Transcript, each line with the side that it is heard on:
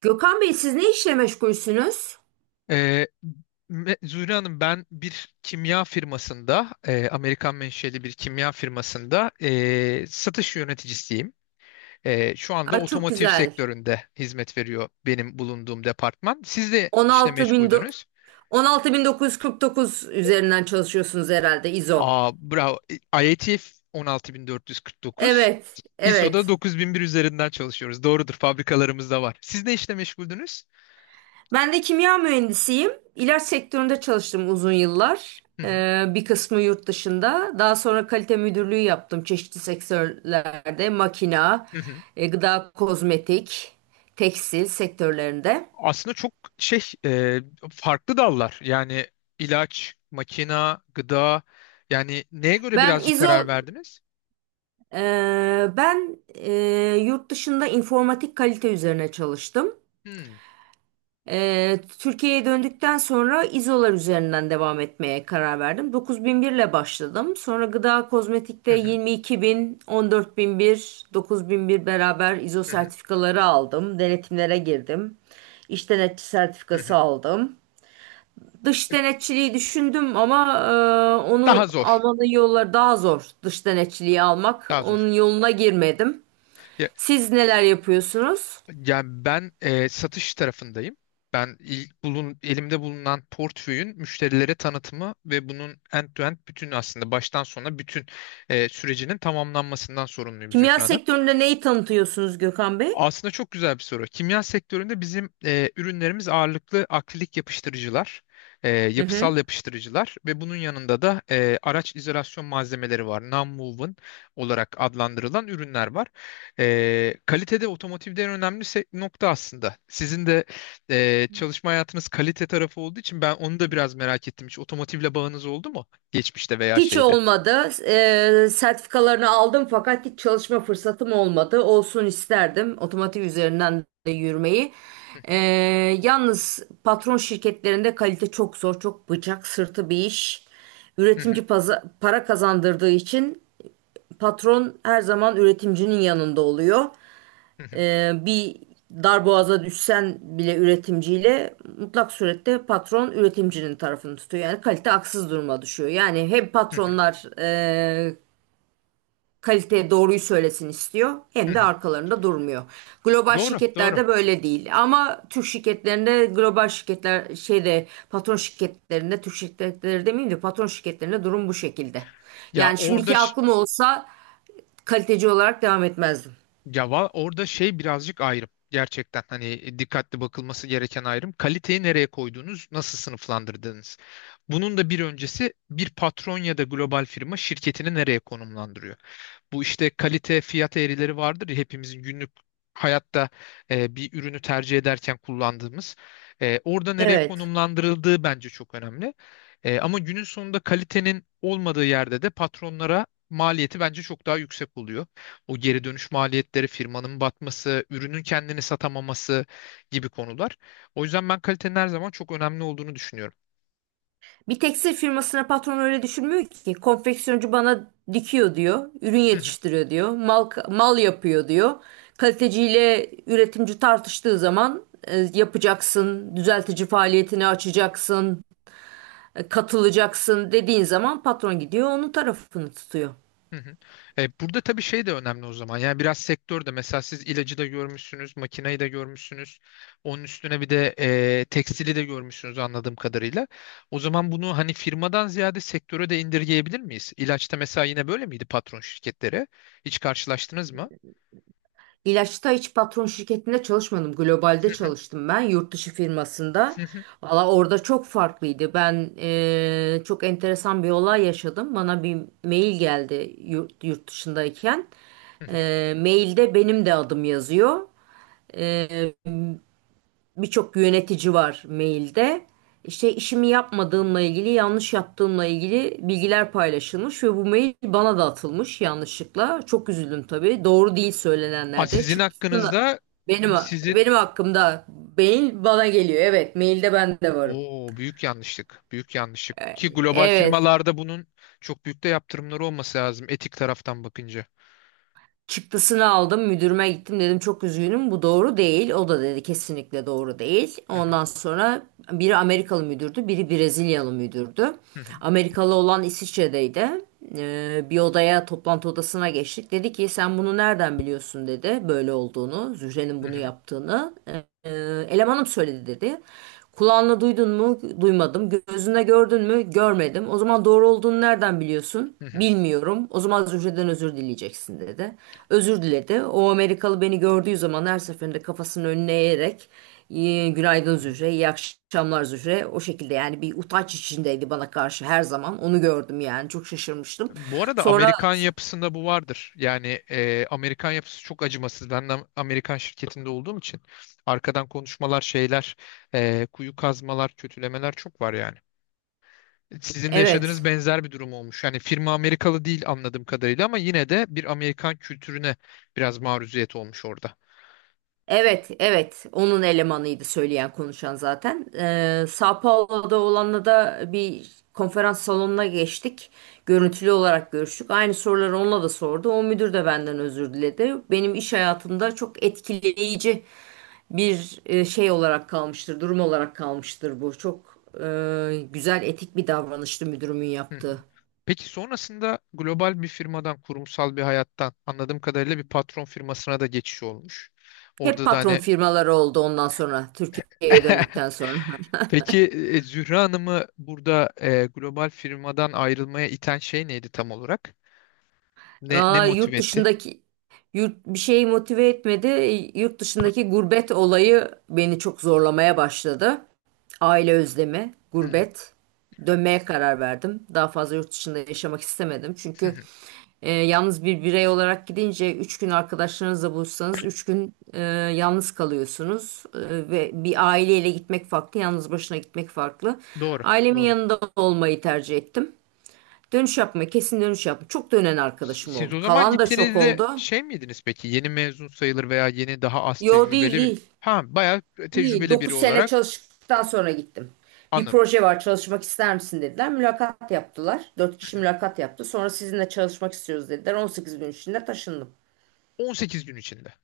right: Gökhan Bey siz ne işle meşgulsünüz?
left: Ee, Zühre Hanım, ben bir kimya firmasında Amerikan menşeli bir kimya firmasında satış yöneticisiyim. Şu anda
right: Aa, çok
left: otomotiv
right: güzel.
left: sektöründe hizmet veriyor benim bulunduğum departman. Siz de işte
right: 16 bin do-
left: meşguldünüz.
right: 16.949 üzerinden çalışıyorsunuz herhalde İZO.
left: Aa, bravo. IATF 16449.
right: Evet,
left: ISO'da
right: evet.
left: 9001 üzerinden çalışıyoruz. Doğrudur, fabrikalarımız da var. Siz ne işle meşguldünüz?
right: Ben de kimya mühendisiyim. İlaç sektöründe çalıştım uzun yıllar.
left: Hı hı.
right: Bir kısmı yurt dışında. Daha sonra kalite müdürlüğü yaptım çeşitli sektörlerde. Makina, gıda, kozmetik, tekstil sektörlerinde.
left: Aslında çok şey, farklı dallar, yani ilaç, makina, gıda, yani neye göre
right: Ben
left: birazcık karar
right: İZO
left: verdiniz?
right: Ben e, Yurt dışında informatik kalite üzerine çalıştım.
left: Hmm.
right: Türkiye'ye döndükten sonra İzolar üzerinden devam etmeye karar verdim. 9001 ile başladım. Sonra gıda kozmetikte
left: Hı hı,
right: 22.000, 14.001, 19001 beraber İzo
left: hı hı,
right: sertifikaları aldım. Denetimlere girdim. İş denetçi
left: hı
right: sertifikası
left: hı.
right: aldım. Dış denetçiliği düşündüm ama
left: Daha
right: onu
left: zor.
right: almanın yolları daha zor. Dış denetçiliği almak.
left: Daha zor.
right: Onun yoluna girmedim.
left: Ya,
right: Siz neler yapıyorsunuz?
left: yani ben satış tarafındayım. Ben ilk bulun, elimde bulunan portföyün müşterilere tanıtımı ve bunun end-to-end, bütün, aslında baştan sona bütün sürecinin tamamlanmasından sorumluyum,
right: Kimya
left: Zühra.
right: sektöründe neyi tanıtıyorsunuz Gökhan Bey?
left: Aslında çok güzel bir soru. Kimya sektöründe bizim ürünlerimiz ağırlıklı akrilik yapıştırıcılar,
right: Hı
left: yapısal
right: hı.
left: yapıştırıcılar ve bunun yanında da araç izolasyon malzemeleri var. Non-woven olarak adlandırılan ürünler var. Kalitede otomotivde en önemli nokta aslında. Sizin de çalışma hayatınız kalite tarafı olduğu için ben onu da biraz merak ettim. Hiç otomotivle bağınız oldu mu? Geçmişte veya
right: Hiç
left: şeyde.
right: olmadı. Sertifikalarını aldım fakat hiç çalışma fırsatım olmadı. Olsun isterdim otomotiv üzerinden de yürümeyi. Ee, Yalnız patron şirketlerinde kalite çok zor, çok bıçak sırtı bir iş. Para kazandırdığı için patron her zaman üretimcinin yanında oluyor. Bir darboğaza düşsen bile üretimciyle mutlak surette patron üretimcinin tarafını tutuyor. Yani kalite haksız duruma düşüyor. Yani hem patronlar kalite doğruyu söylesin istiyor hem de arkalarında durmuyor. Global
left: Doğru, doğru.
right: şirketlerde böyle değil. Ama Türk şirketlerinde global şirketler şeyde patron şirketlerinde Türk şirketleri demeyeyim de patron şirketlerinde durum bu şekilde.
left: Ya
right: Yani
left: orada
right: şimdiki aklım olsa kaliteci olarak devam etmezdim.
left: Orada şey, birazcık ayrım. Gerçekten hani, dikkatli bakılması gereken ayrım. Kaliteyi nereye koyduğunuz, nasıl sınıflandırdığınız. Bunun da bir öncesi, bir patron ya da global firma şirketini nereye konumlandırıyor? Bu işte kalite fiyat eğrileri vardır ya, hepimizin günlük hayatta bir ürünü tercih ederken kullandığımız. Orada nereye
right: Evet.
left: konumlandırıldığı bence çok önemli. Ama günün sonunda kalitenin olmadığı yerde de patronlara maliyeti bence çok daha yüksek oluyor. O geri dönüş maliyetleri, firmanın batması, ürünün kendini satamaması gibi konular. O yüzden ben kalitenin her zaman çok önemli olduğunu düşünüyorum.
right: Bir tekstil firmasına patron öyle düşünmüyor ki. Konfeksiyoncu bana dikiyor diyor. Ürün yetiştiriyor diyor. Mal, mal yapıyor diyor. Kaliteciyle üretimci tartıştığı zaman yapacaksın, düzeltici faaliyetini açacaksın, katılacaksın dediğin zaman patron gidiyor onun tarafını tutuyor.
left: Hı hı. Burada tabii şey de önemli o zaman. Yani biraz sektör de, mesela siz ilacı da görmüşsünüz, makineyi de görmüşsünüz. Onun üstüne bir de tekstili de görmüşsünüz, anladığım kadarıyla. O zaman bunu, hani, firmadan ziyade sektöre de indirgeyebilir miyiz? İlaçta mesela yine böyle miydi patron şirketleri? Hiç karşılaştınız mı?
right: İlaçta hiç patron şirketinde çalışmadım.
left: Hı
right: Globalde
left: hı,
right: çalıştım ben yurt dışı firmasında.
left: hı hı,
right: Valla orada çok farklıydı. Ben çok enteresan bir olay yaşadım. Bana bir mail geldi yurt dışındayken.
left: hı hı.
right: Mailde benim de adım yazıyor birçok yönetici var mailde. İşte işimi yapmadığımla ilgili, yanlış yaptığımla ilgili bilgiler paylaşılmış ve bu mail bana da atılmış yanlışlıkla. Çok üzüldüm tabii. Doğru değil
left: Aa,
right: söylenenler de.
left: sizin
right: Çıktısını
left: hakkınızda.
right: benim
left: Sizin
right: benim hakkımda mail bana geliyor. Evet, mailde ben de varım.
left: o büyük yanlışlık, büyük yanlışlık ki global
right: Evet.
left: firmalarda bunun çok büyük de yaptırımları olması lazım, etik taraftan bakınca.
right: Çıktısını aldım müdürüme gittim dedim çok üzgünüm bu doğru değil. O da dedi kesinlikle doğru değil.
left: Hı hı,
right: Ondan sonra biri Amerikalı müdürdü biri Brezilyalı müdürdü.
left: hı hı.
right: Amerikalı olan İsviçre'deydi. Bir odaya toplantı odasına geçtik. Dedi ki sen bunu nereden biliyorsun dedi böyle olduğunu Zühre'nin
left: Hı
right: bunu
left: hı,
right: yaptığını. Ee, Elemanım söyledi dedi. Kulağınla duydun mu? Duymadım. Gözüne gördün mü? Görmedim. O zaman doğru olduğunu nereden biliyorsun?
left: hı hı,
right: Bilmiyorum. O zaman Zühre'den özür dileyeceksin dedi. Özür diledi. O Amerikalı beni gördüğü zaman her seferinde kafasını önüne eğerek "İyi- günaydın
left: hı hı.
right: Zühre, iyi akşamlar Zühre." O şekilde yani bir utanç içindeydi bana karşı her zaman. Onu gördüm yani çok şaşırmıştım.
left: Bu arada
right: Sonra
left: Amerikan yapısında bu vardır. Yani Amerikan yapısı çok acımasız. Ben de Amerikan şirketinde olduğum için arkadan konuşmalar, şeyler, kuyu kazmalar, kötülemeler çok var yani. Sizin de yaşadığınız
right: evet
left: benzer bir durum olmuş. Yani firma Amerikalı değil anladığım kadarıyla ama yine de bir Amerikan kültürüne biraz maruziyet olmuş orada.
right: Evet, evet. Onun elemanıydı söyleyen konuşan zaten. Sao Paulo'da olanla da bir konferans salonuna geçtik. Görüntülü olarak görüştük. Aynı soruları onunla da sordu. O müdür de benden özür diledi. Benim iş hayatımda çok etkileyici bir şey olarak kalmıştır, durum olarak kalmıştır bu. Çok güzel etik bir davranıştı müdürümün
left: Hı hı.
right: yaptığı.
left: Peki sonrasında global bir firmadan, kurumsal bir hayattan anladığım kadarıyla bir patron firmasına da geçiş olmuş.
right: Hep
left: Orada da
right: patron
left: hani...
right: firmaları oldu ondan sonra Türkiye'ye döndükten sonra.
left: Peki, Zühre Hanım'ı burada global firmadan ayrılmaya iten şey neydi tam olarak? Ne
right: Aa, yurt
left: motive etti?
right: dışındaki yurt bir şey motive etmedi. Yurt dışındaki gurbet olayı beni çok zorlamaya başladı. Aile özlemi,
left: Hmm,
right: gurbet. Dönmeye karar verdim. Daha fazla yurt dışında yaşamak istemedim.
left: hı
right: Çünkü
left: hı.
right: yalnız bir birey olarak gidince 3 gün arkadaşlarınızla buluşsanız 3 gün yalnız kalıyorsunuz. Ve bir aileyle gitmek farklı, yalnız başına gitmek farklı.
left: Doğru,
right: Ailemin
left: doğru.
right: yanında olmayı tercih ettim. Dönüş yapma, kesin dönüş yapma. Çok dönen arkadaşım
left: Siz
right: oldu.
left: o zaman
right: Kalan da çok
left: gittiğinizde
right: oldu.
left: şey miydiniz peki? Yeni mezun sayılır veya yeni, daha az
right: Yo değil
left: tecrübeli bir...
right: değil.
left: Ha, bayağı
right: İyi.
left: tecrübeli biri
right: 9 sene
left: olarak,
right: çalıştıktan sonra gittim. Bir
left: anladım.
right: proje var çalışmak ister misin dediler. Mülakat yaptılar. 4 kişi mülakat yaptı. Sonra sizinle çalışmak istiyoruz dediler. 18 gün içinde taşındım.
left: 18 gün içinde.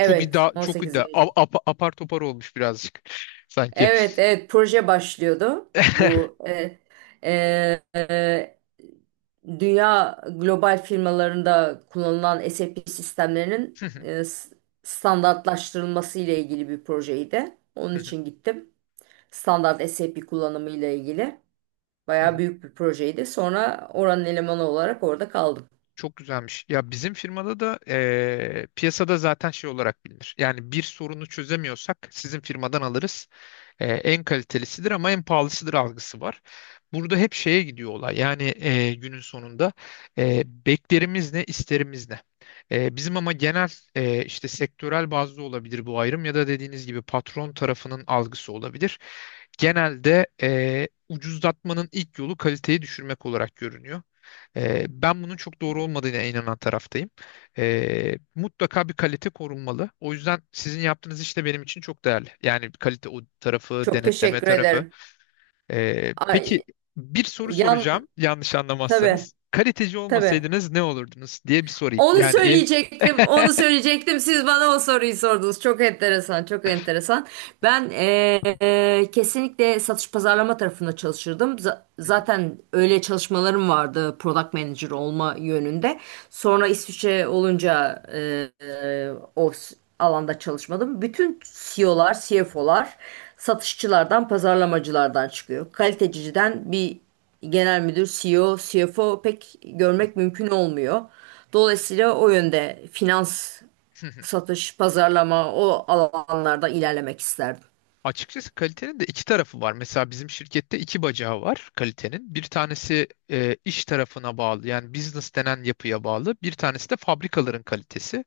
left: Çok iddia,
right: on
left: çok
right: sekiz
left: iddia.
right: gün içinde.
left: Apar topar olmuş birazcık, sanki.
right: Evet evet proje başlıyordu. Bu e, e, dünya global firmalarında kullanılan SAP sistemlerinin standartlaştırılması ile ilgili bir projeydi. Onun için gittim. Standart SAP kullanımı ile ilgili. Bayağı büyük bir projeydi. Sonra oranın elemanı olarak orada kaldım.
left: Çok güzelmiş. Ya bizim firmada da piyasada zaten şey olarak bilinir. Yani bir sorunu çözemiyorsak sizin firmadan alırız. En kalitelisidir ama en pahalısıdır algısı var. Burada hep şeye gidiyor olay. Yani günün sonunda beklerimiz ne, isterimiz ne? Bizim ama genel işte sektörel bazlı olabilir bu ayrım, ya da dediğiniz gibi patron tarafının algısı olabilir, genelde ucuzlatmanın ilk yolu kaliteyi düşürmek olarak görünüyor. Ben bunun çok doğru olmadığına inanan taraftayım. Mutlaka bir kalite korunmalı. O yüzden sizin yaptığınız iş de benim için çok değerli. Yani bir kalite, o tarafı,
right: Çok
left: denetleme
right: teşekkür
left: tarafı.
right: ederim.
left: Peki,
right: Ay,
left: bir soru
right: yan
left: soracağım, yanlış
right: tabii
left: anlamazsanız. Kaliteci
right: tabii.
left: olmasaydınız ne olurdunuz, diye bir sorayım.
right: Onu
left: Yani,
right: söyleyecektim, onu söyleyecektim. Siz bana o soruyu sordunuz. Çok enteresan, çok enteresan. Ben kesinlikle satış pazarlama tarafında çalışırdım. Zaten öyle çalışmalarım vardı product manager olma yönünde. Sonra İsviçre olunca o alanda çalışmadım. Bütün CEO'lar, CFO'lar satışçılardan, pazarlamacılardan çıkıyor. Kaliteciden bir genel müdür, CEO, CFO pek görmek mümkün olmuyor. Dolayısıyla o yönde finans,
left: Hı hı.
right: satış, pazarlama o alanlarda ilerlemek isterdim.
left: Açıkçası kalitenin de iki tarafı var. Mesela bizim şirkette iki bacağı var kalitenin. Bir tanesi iş tarafına bağlı, yani business denen yapıya bağlı. Bir tanesi de fabrikaların kalitesi.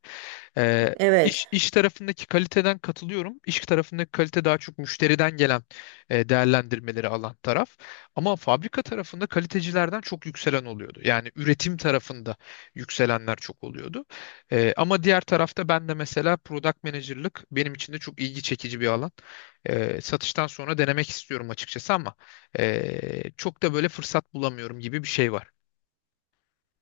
left: Ee,
right: Evet.
left: iş, iş tarafındaki kaliteden katılıyorum. İş tarafındaki kalite daha çok müşteriden gelen değerlendirmeleri alan taraf. Ama fabrika tarafında kalitecilerden çok yükselen oluyordu. Yani üretim tarafında yükselenler çok oluyordu. Ama diğer tarafta ben de mesela product manager'lık benim için de çok ilgi çekici bir alan. Satıştan sonra denemek istiyorum açıkçası ama çok da böyle fırsat bulamıyorum gibi bir şey var.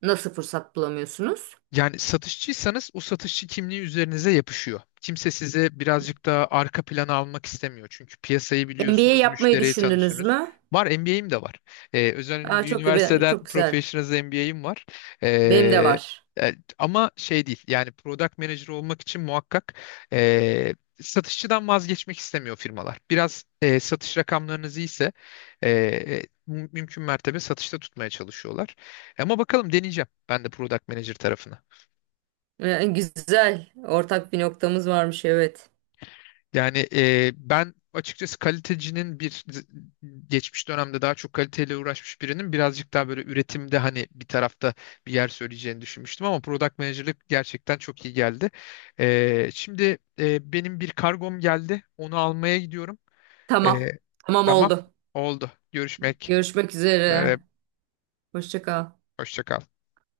right: Nasıl fırsat bulamıyorsunuz?
left: Yani satışçıysanız o satışçı kimliği üzerinize yapışıyor. Kimse size birazcık daha arka plana almak istemiyor. Çünkü piyasayı
right: MBA
left: biliyorsunuz,
right: yapmayı
left: müşteriyi
right: düşündünüz
left: tanıyorsunuz.
right: mü?
left: Var, MBA'im de var. Özel
right: Aa,
left: bir
right: çok çok
left: üniversiteden
right: güzel.
left: Professionals MBA'im var.
right: Benim de
left: Ee,
right: var.
left: Ama şey değil, yani product manager olmak için muhakkak e, satışçıdan vazgeçmek istemiyor firmalar. Biraz satış rakamlarınız iyiyse mümkün mertebe satışta tutmaya çalışıyorlar. Ama bakalım, deneyeceğim ben de product manager tarafına.
right: Güzel. Ortak bir noktamız varmış evet.
left: Yani ben açıkçası kalitecinin bir, geçmiş dönemde daha çok kaliteyle uğraşmış birinin, birazcık daha böyle üretimde hani bir tarafta bir yer söyleyeceğini düşünmüştüm ama product manager'lık gerçekten çok iyi geldi. Şimdi benim bir kargom geldi. Onu almaya gidiyorum. E,
right: Tamam. Tamam
left: tamam.
right: oldu.
left: Oldu. Görüşmek.
right: Görüşmek
left: E,
right: üzere. Hoşça kal.
left: Hoşça kal.